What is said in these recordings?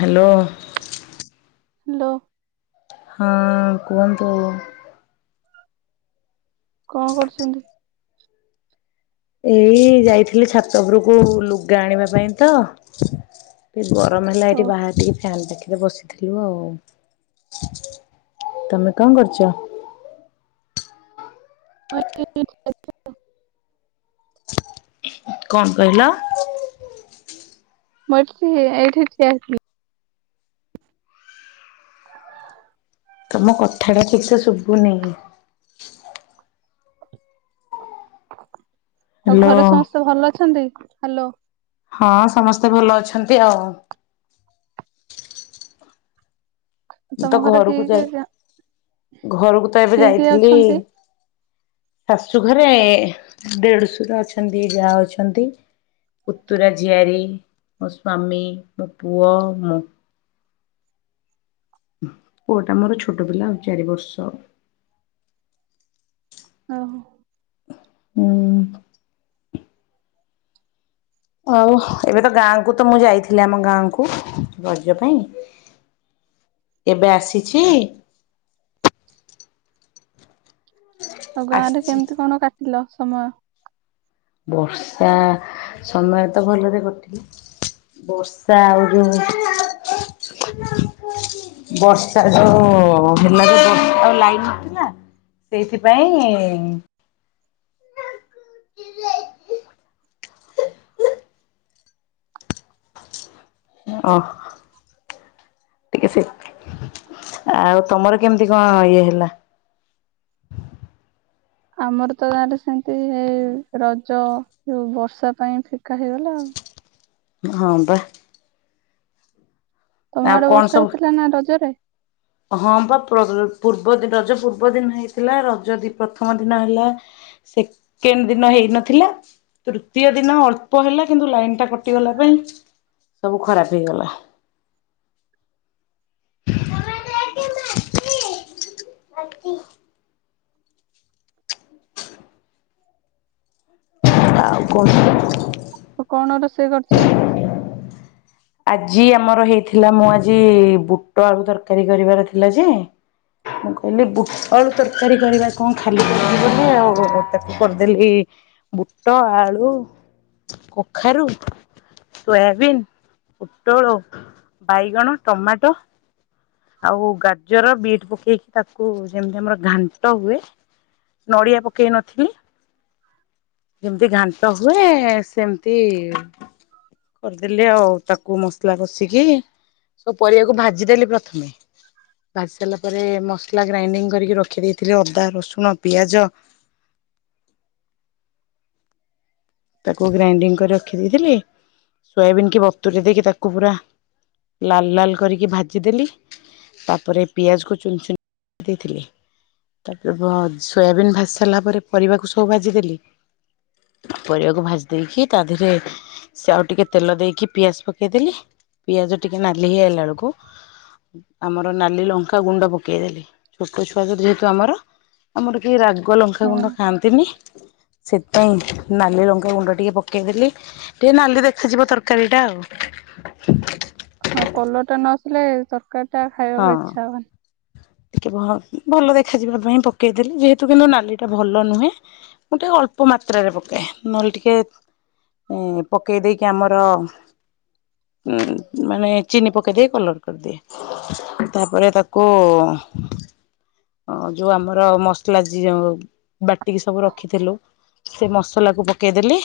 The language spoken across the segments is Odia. ହ୍ୟାଲୋ। ହ୍ୟାଲୋ। ହଁ କୁହନ୍ତୁ? କଣ କରୁଛନ୍ତି? ଏଇ ଯାଇଥିଲି ଛାତ ଉପରକୁ ଲୁଗା ଆଣିବା ପାଇଁ ତ ଗରମ ହେଲା ଓ ଏଇଠି ବାହାରେ ଟିକେ ଫ୍ୟାନ୍ ଦେଇକି ବସିି ଥିଲୁ ଆଉ ତମେ କଣ କରୁଛ? ମ କଣ କହିଲ? ମୁଁ ଏଇଠି ଠିଆ ହେଇଥିଲି? ତମ କଥାଟା ଠିକ୍ ସେ ଶୁଭୁନି? ଆଉ ହ୍ୟାଲୋ ଘରେ ସମସ୍ତେ ଭଲ ଅଛନ୍ତି ହ୍ୟାଲୋ। ହଁ ସମସ୍ତେ ଭଲ ଅଛନ୍ତି ଆଉ ମୁଁ ତମ ତ ଘରେ କିଏ ଘରକୁ କିଏ ଯାଇ ଘରକୁ ତ ଏବେ କିଏ କିଏ ଯାଇଥିଲି। ଅଛନ୍ତି? ଶାଶୁ ଘରେ ଦେଢଶୁର ଅଛନ୍ତି ଜା ଅଛନ୍ତି। ପୁତୁରା ଝିଆରୀ ମୋ ସ୍ଵାମୀ ମୋ ପୁଅ ମୁଁ ପୁଅଟା ମୋର ଛୋଟ ପିଲା ଆଉ ଚାରି ବର୍ଷ। ଓ ହୋ। ହୁଁ। ଆଉ ଏବେ ତ ଗାଁକୁ ତ ମୁଁ ଯାଇଥିଲି ଆମ ଗାଁ କୁ ରଜ ପାଇଁ ଏବେ ଆସିଛି। ଆଉ ଗାଁରେ ଆସିଛି। କେମିତି କଣ କାଟିଲ ସମୟ? ବର୍ଷା ସମୟ ତ ଭଲରେ କଟିଲା। ବର୍ଷା ଆହୁରି ବର୍ଷା ଯୋଉ ହେଲା ଯେ ତମ ଲାଇନ୍ ଥିଲା? ସେଇଥିପାଇଁ ହଁ। ଟିକେ ସେ ଆଉ ତମର କେମିତି କଣ ଇଏ ହେଲା? ଆମର ତ ଗାଁରେ ସେମିତି ଏଇ ରଜ ଯୋଉ ବର୍ଷା ପାଇଁ ଫିକା ହେଇଗଲା ଆଉ। ହଁ ବା। ତମ ଆଉ ଆଡେ କଣ ବର୍ଷା ସବୁ ହେଇଥିଲା ନା ରଜରେ? ହଁ ବା ପୂର୍ବ ରଜ ପୂର୍ବ ଦିନ ହେଇଥିଲା ରଜ ଦି ପ୍ରଥମ ଦିନ ହେଲା। ସେକେଣ୍ଡ ଦିନ ହେଇନଥିଲା। ତୃତୀୟ ଦିନ ଅଳ୍ପ ହେଲା, କିନ୍ତୁ ଲାଇନ୍ ଟା କଟିଗଲା ପାଇଁ ସବୁ ଖରାପ ହେଇଗଲା। ମାମା ଦେଖିଲୁ [unintelligible] ହାତୀ ଆଉ କଣ? ଆଉ କଣ ରୋଷେଇ କରିଚ? ଆଜି ଆମର ହେଇଥିଲା ମୁଁ ଆଜି ବୁଟ ଆଳୁ ତରକାରୀ କରିବାର ଥିଲା ଯେ ମୁଁ କହିଲି ବୁଟ ଆଳୁ ତରକାରୀ କରିବା କଣ ଖାଲି ଖାଲି ବୋଲି ଆଉ, ତାକୁ କରିଦେଲି ବୁଟ, ଆଳୁ, କଖାରୁ, ସୋୟାବିନ୍ ପୋଟଳ, ବାଇଗଣ, ଟମାଟୋ ଆଉ ଗାଜର, ବିଟ୍ ପକେଇକି ତାକୁ ଯେମିତି ଆମର ଘାଣ୍ଟ ହୁଏ ନଡ଼ିଆ ପକେଇନଥିଲି ଯେମିତି ଘାଣ୍ଟ ହୁଏ, ସେମିତି କରିଦେଲି ଆଉ ତାକୁ ମସଲା କଷିକି, ସବୁ ପରିବାକୁ ଭାଜିଦେଲି ପ୍ର [unintelligible] ଭାଜି ସାରିଲା ପରେ, ମସଲା ଗ୍ରାଇଣ୍ଡିଙ୍ଗ କରିକି ରଖି ଦେଇଥିଲି, ଅଦା, ରସୁଣ, ପିଆଜ ତାକୁ ଗ୍ରାଇଣ୍ଡିଙ୍ଗ କରି ରଖିଦେଇଥିଲି, ସୋୟାବିନ୍ କି ବତୁୁରି ଦେଇକି ତାକୁ ପୁରା ଲାଲ୍ ଲାଲ୍ କରିକି ଭାଜିଦେଲି ତାପରେ ପିଆଜକୁ ଚୁନ ଚୁନ କରି ଦେଇଥିଲି ତାପରେ, ସୋୟାବିନ୍ ଭାଜି ସାରିଲା ପରେ, ପରିବାକୁ ସବୁ ଭାଜିଦେଲି ପରିବାକୁ ଭାଜି ଦେଇକି, ତା ଦେହରେ ସେ ଆଉ ଟିକେ ତେଲ ଦେଇକି, ପିଆଜ ପକେଇଦେଲି, ପିଆଜ ଟିକେ ନାଲି ହେଇଗଲା ବେଳକୁ ଆମର ନାଲି ଲଙ୍କା ଗୁଣ୍ଡ ପକେଇ ଦେଲି, ଛୋଟ ଛୁଆ ଯୋ ଯେହେତୁ ଆମର ଆମର କେହି ରାଗ ହଁ ଲଙ୍କାଗୁଣ୍ଡ ଖାଆନ୍ତିନି, ସେଥିପାଇଁ ନାଲି ଲଙ୍କା ଗୁଣ୍ଡ ଟିକେ ପକେଇଦେଲି। ଟିକେ ନାଲି ଦେଖାଯିବ ତରକାରୀ ଟା ଆଉ। ହଁ, କଲରଟା ନଆସିଲେ, ତରକାରୀ ଟା ହଁ ଖାଇବାକୁ ଇଛା ହେବନି। ଟିକେ ଭଲ ଦେଖାଯିବା ପାଇଁ ପକେଇଦେଲି। ଯେହେତୁ କିନ୍ତୁ ନାଲି ଟା ଭଲ ନୁହେଁ। ମୁଁ ଟିକେ ଅଳ୍ପ ମାତ୍ରାରେ ପକାଏ। ନହେଲେ ଟିକେ ଏଁ ଏଁ, ପକେଇଦେଇକି ଆମର ଉଁ ମାନେ, ଚିନି ପକେଇଦେଇକି, କଲର କରିଦିଏ। ତାପରେ ତାକୁ ଅ ଯୋଉ ଆମର ମସଲା ଜିରା ବାଟିକି ସବୁ ରଖିଥିଲୁ ସେ ମସଲାକୁ ପକେଇଦେଲି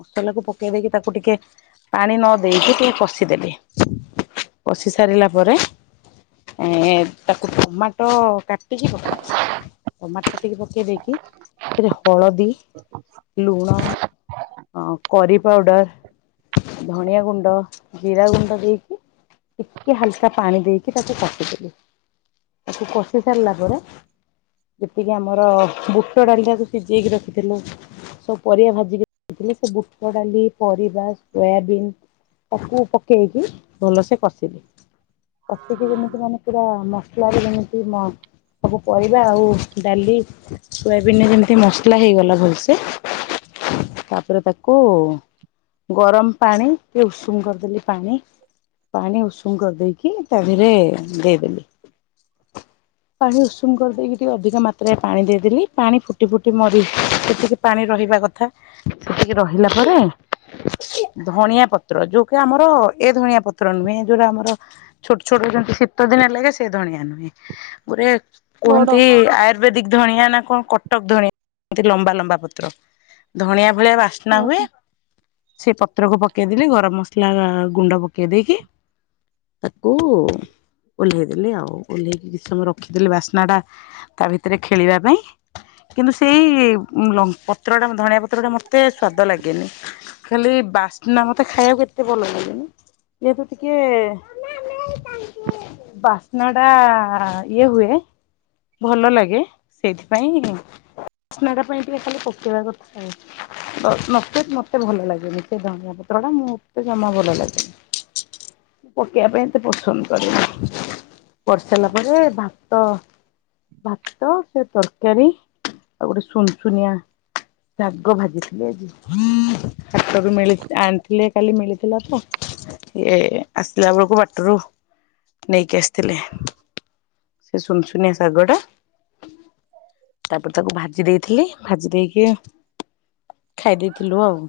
ମସଲାକୁ ପକେଇ ଦେଇକି, ତାକୁ ଟିକେ ପାଣି ନ ଦେଇକି, ଟିକେ କଷିଦେଲି। କସି ସାରିଲା ପରେ ଏଁ ଏଁ, ତାକୁ ଟମାଟ କାଟିକି ପକେଇଥିଲି। ଟମାଟ କାଟି ପକେଇ ଦେଇକି, ସେଥିରେ ହଳଦୀ, ଲୁଣ ହଁ, କରିପାଉଡ଼ର ଧଣିଆଗୁଣ୍ଡ, ଜିରାଗୁଣ୍ଡ ଦେଇକି, ଟିକେ ହାଲକା ପାଣି ଦେଇକି ତାକୁ କଷିି ଦେଲି, ତାକୁ କଷି ସାରିଲା ପରେ ଏତିକି ଆମର ବୁଟ ଡ଼ାଲିଟାକୁ ସିଜେଇ କି ରଖିଥିଲି ସବୁ ପରିବା ଭାଜିିକି ରଖିଥିଲି, ସେ ବୁଟ ଡାଲି, ପରିବା, ସୋୟାବିନ ସବୁ ପକେଇକି, ଭଲସେ କସିଲି। କଷିକି ଯେମିତି ମାନେ ପୁରା, ମସଲାରେ ଯେମିତି ମ ସବୁ ପରିବା, ଆଉ ଡାଲି ସୋୟାବିନ ଯେମିତି ମସଲା ହେଇଗଲା ଭଲସେ। ତାପରେ ତାକୁ ଗରମ ପାଣି ଟିକେ ଉଷୁମ କରିଦେଲି ପାଣି। ପାଣି ଉଷୁମ କରିଦେଇକି ତା ଧୀରେ ଦେଇଦେଲି। ପାଣି ଉଷୁମ କରିଦେଇକି ଟିକେ ଅଧିକ ମାତ୍ରାରେ ପାଣି ଦେଇଦେଲି। ପାଣି ଫୁଟି ଫୁଟି ମରି ସେଥିରେ ପାଣି ରହିବା କଥା ସେତିକି ରହିଲା ପରେ ଧଣିଆ ପତ୍ର ଯୋଉକ ଆମର ଏ ଧଣିଆ ପତ୍ର ନୁହେଁ ଯୋଉଟା ଆମର ଛୋଟ ଛୋଟଯେମିତି ଶୀତ ଦିନେ ଲାଗେ ସେ ଧଣିଆ ନୁହେଁ ଗୋରେ ବଡ କୁହନ୍ତି ଆ ଆୟୁର୍ବେଦିକ ଧଣିଆ ନା କଁ କଟକ ଧଣିଆ ଏମିତି ଲମ୍ବା ଲମ୍ବା ପତ୍ର। ଧଣିଆ ଭଳିଆ ବା ବାସ୍ନା ହୁଏ। ଓହୋ ସେ ପତ୍ରକୁ ପକେଇଦେଲି ଗରମ ମସଲା ଗୁଣ୍ଡ ପକେଇ ଦେଇକି। ତାକୁ ଓହ୍ଲେଇ ଦେଲି ଆଉ ଓହ୍ଲେଇକି କିଛି ସମୟ ରଖିଦେଲି ବାସ୍ନା ଟା ତା ଭିତରେ ଖେଳିବା ପାଇଁ। କିନ୍ତୁ ସେଇ ଲଙ୍କ ପତ୍ରଟା ଧଣିଆ ପତ୍ରଟା ମୋତେ ସ୍ଵାଦ ଲାଗେନି। ଖାଲି ବାସ୍ନା ମତେ ଖାଇବାକୁ ଏତେ ଭଲ ଲାଗେନି। ଯେହେତୁ ଟିକେ ହଁ ବାସ୍ନା ଟା ଇଏ ହୁଏ। ଭଲ ଲାଗେ। ସେଇଥିପାଇଁ ବାସ୍ନାଟା ପାଇଁ ଟିକେ ଖାଲି ପକେଇବା କଥା। ନଚେତ୍ ମତେ ଭଲ ଲାଗେନି। ସେ ଧଣିଆ ପତ୍ର ଟା ମୁଁ ମତେ ଜମା ଭଲ ଲାଗେନି। ପକେଇବା ପାଇଁ ଏତେ ପସନ୍ଦ କରେନି। କରି ସାରିଲା ପରେ ଭାତ ଭାତ ସେ ତରକାରୀ ଆଉ ଗୋଟେ ସୁନସୁନିଆ ଶାଗ ଭାଜି ଥିଲେ ଆଜି। ହୁଁ ହାଟ ରୁ ମିଳି ଆଣିଥିଲେ। କାଲି ମିଳିଥିଲା ତ ଇଏ ଆସିଲା ବେଳକୁ ବାଟରୁ ନେଇକି ଆସିଥିଲେ। ସେ ଶୁନସୁନିଆ ଶାଗ ଟା ତାପରେ ତାକୁ ଭାଜି ଦେଇଥିଲି ଭାଜି ଦେଇକି ଖାଇ ଦେଇଥିଲୁ ଆଉ।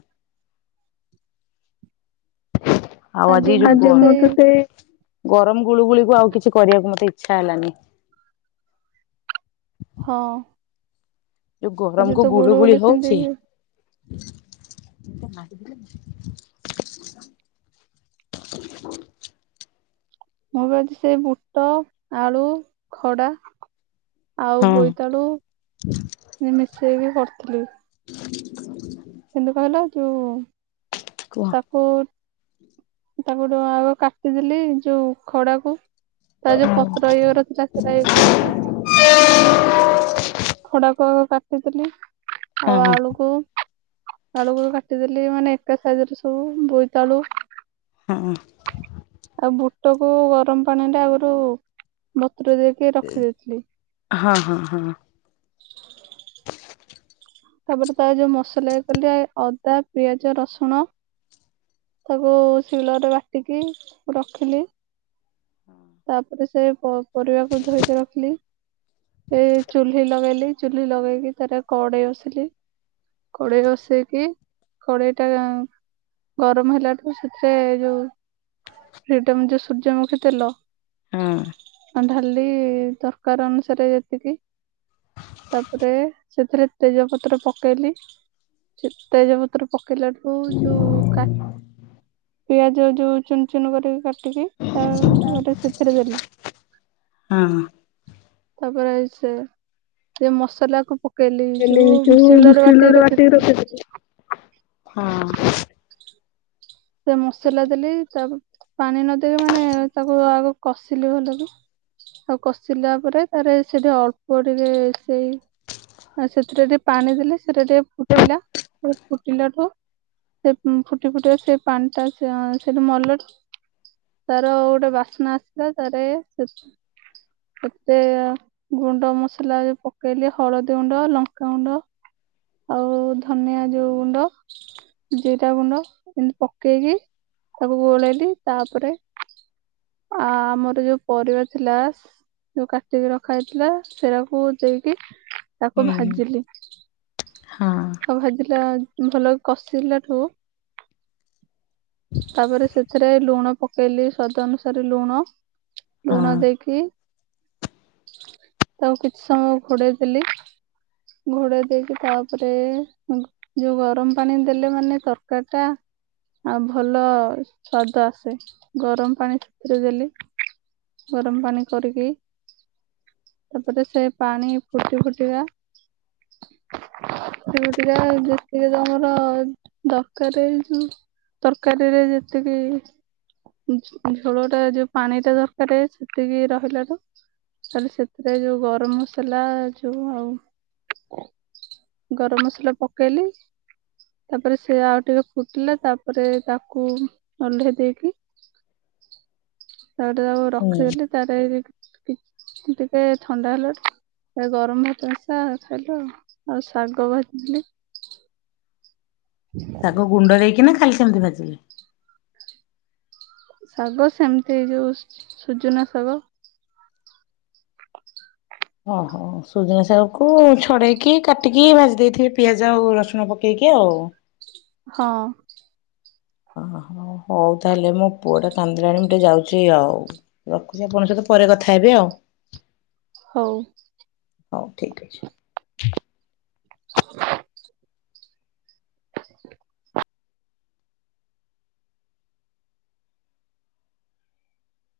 ଆଉ ଆଜି ମୁଁ ତ ଯୋଉ ସେଇ ଗ ଗରମ ଗୁଳୁ ଗୁଳିକୁ ଆଉ କିଛି କରିଆକୁ ମତେ ଇଚ୍ଛା ହେଲାନି। ହଁ। ଯୁ ଆଜି ଗରମକୁ ତ ଗୁଳୁ ଗୁଳି ଗୁଳୁଗୁଳି ହଉଚି ସେମିତି ମୁଁ ବି ଆଜି ସେଇ ବୁଟ ଆଳୁ ଖଡ଼ା ଆଉ ହଁ ବୋଇତାଳୁ ମିଶେଇକି କରିଥିଲି। [inaudible] କିନ୍ତି କହିଲ ଯୁ କୁହ? ତାକୁ-ତାକୁ ଆଗ କାଟିଦେଲି, ଯୋଉ ଖଡାକୁ ତାର ଯୋଉ ପତ୍ର ଇଏ ଗୁରା ଥିଲା ସେଟା ଇଏ କରିକି ଖଡ଼ାକୁ ଆଗ କାଟିଥିଲି ଆଉ ହଁ ହଁ ଆଳୁକୁ ଆଳୁକୁ କାଟିଦେଲି ମାନେ ଏକ ସାଇଜରେ ସବୁ ବୋଇତାଳୁ ହୁଁ। ଆଉ ବୁଟ କୁ ଗରମ ପାଣିରେ ଆଗରୁ ବତୁରେଇ ଦେଇ କିଏ ରଖିଦେଇଥିଲି। ହଁ ହଁ ହଁ। [unintelligible] [unintelligible] ତାପରେ ତାର ଯୋଉ ମସଲା ଇଏ କଲି ଆ ଅଦା ପିଆଜ ରସୁଣ ତାକୁ ଶୀଳରେ ରେ ବାଟିକି ରଖିଲି। ତାପରେ ସେ ପ ପରିବାକୁ ଧୋଇକି ରଖିଲି। ଏ ଚୁଲି ଲଗେଇଲି ଚୁଲି ଲଗେଇକି ତାର କଡେଇ ବସିଲି। କଡ଼େଇ ବସେଇକି କଡ଼େଇଟା ଗରମ ହେଲାଠୁ ସେଥିରେ ଯୋଉ ଭିଟାମିନ ଯୋଉ ସୂର୍ଯ୍ୟମୁଖୀ ତେଲ ଢାଳିଲି ତରକାରୀ ଅନୁସାରେ ଯେତିକି ତାପରେ ସେଥିରେ ତେଜପତ୍ର ପକେଇଲି। ତେଜପତ୍ର ପକେଇଲାଠୁ ଯୋଉ କା ପିଆଜ ଯୋଉ ଚୁନ ଚୁନ କରିକି କାଟିକି ତା-ପରେ ସେଥିରେ ଦେଲି। ଅ ହଁ। ତାପରେ ଏଇ ସେ-ସେ ମସଲାକୁ ପକ ପକେଇଲି କହିଲି ଯୋଉ ଶିଳରେ ବାଟିକି ରଖିଥିଲି। ଅ ହଁ। ସେ ମସଲା ଦେଲି ତା ପ ପାଣି ନଦେଇକି ମାନେ ତାକୁ ଆଗ କଷିଲି ଭଲକି ଆଉ କଷିଲା ପରେ ତାରେ ସେଠି ଅଳ୍ପ ଟିକେ ସେଇ ଆଉ ସେଥିରେ ଟିକେ ପାଣି ଦେଲି ସେଟା ଟିକେ ଫୁଟିଲା, ସେ ଫୁଟିଲାଠୁ ସେ ଫୁଟି ଫୁଟି ସେ ପାଣିଟା ସେ ସେଇଠି ମଲାରୁ ତାର ଗୋଟେ ବାସ୍ନା ଆସିଲା। ତାରେ ସେତେ ଗୁଣ୍ଡ ମସଲା ବି ପକେଇଲି ହଳଦୀ ଗୁଣ୍ଡ, ଲଙ୍କାଗୁଣ୍ଡ ଆଉ ଧନିଆ ଯୋଉ ଗୁଣ୍ଡ, ଜିରା ଗୁଣ୍ଡ ଏମିତି ପ ପକେଇକି ତାକୁ ଗୋଳେଇଲି ତାପରେ ଆ ଆମର ଯୋଉ ପରିବା ଥିଲା ଯୋଉ କାଟିକି ରଖା ହେଇଥିଲା ସେରାକୁ ଦେଇକି ତାକୁ ହୁଁ। ଭାଜିଲି, ହଁ ଆଉ ଭାଜିଲା ଭଲକି କଷିଲାଠୁ ତାପରେ ସେଥିରେ ଲୁଣ ପକେଇଲି ସ୍ଵାଦ ଅନୁସାରେ ଲୁଣ ଲୁଣ ହଁ। ଦେଇକି ତାକୁ କିଛି ସମୟ ଘୋଡେଇ ଦେଲି ଘୋଡେଇ ଦେଇକି ତାପରେ ଯୋଉ ଗରମ ପାଣି ଦେଲେ ମାନେ ତରକାର ଟା ଆଉ ଭଲ ସ୍ୱାଦ ଆସେ ଗରମ ପାଣି ସେଥିରେ ଦେଲି। ଗରମ ପାଣି କରିକି ତାପରେ ସେ ପାଣି ଫୁଟି ଫୁଟିକା ଫୁଟି ଫୁଟିକା ଯେତିକି ତମର ଦରକାର ଏଇ ଯୋଉ ତରକାରୀରେ ଯେତିକି ଝୋଳ ଟା ଯୋଉ ପାଣି ଟା ଦରକାର ସେତିକି ରହିଲା ଠୁ ତାହଲେ ସେଥିରେ ଯୋଉ ଗରମ ମସଲା ଯୋଉ ଆଉ। ଗରମ ମସଲା ପକେଇଲି ତାପରେ ସେ ଆଉ ଟିକେ ଫୁଟିଲା ତାପ ତାପରେ ତାକୁ ଉଲ୍ହେଇ ଦେଇକି ତାପରେ ତାକୁ ହୁଁ। ରଖିଦେଲି ତାର ଟିକେ ଥଣ୍ଡା ହେଲା ଠୁ ଏ ଗରମ ଚାସା ଖାଇଲ, ଆଉ ଶାଗ ଭାଜିଥିଲି। ଶାଗ ଗୁଣ୍ଡ ଦେଇକିନା ଖାଲି ସେମିତି ଭାଜିଲେ? ଶାଗ ସେମିତି ଯୋଉ ସୁଜୁନା ଶାଗ [unintelligible] ଓ ହୋ। ସୁଜୁନା ଶାଗକୁ ଛଡେଇକି କାଟିକି ଭାଜି ଦେଇଥିବେ ପିଆଜ ଆଉ ରସୁଣ ପକେଇକି ଆଉ। ହଁ। ଓହୋ, ହଉ ତାହେଲେ ମୋ ପୁଅଟା କାନ୍ଦିଲାଣି ମୁ ଟିକେ ଯାଉଚି ଆଉ। ରଖୁଛି ଆପଣଙ୍କ ସହିତ ପରେ କଥା ହେବି ଆଉ। ହଉ। ହଉ ଠିକ୍ [unintelligible]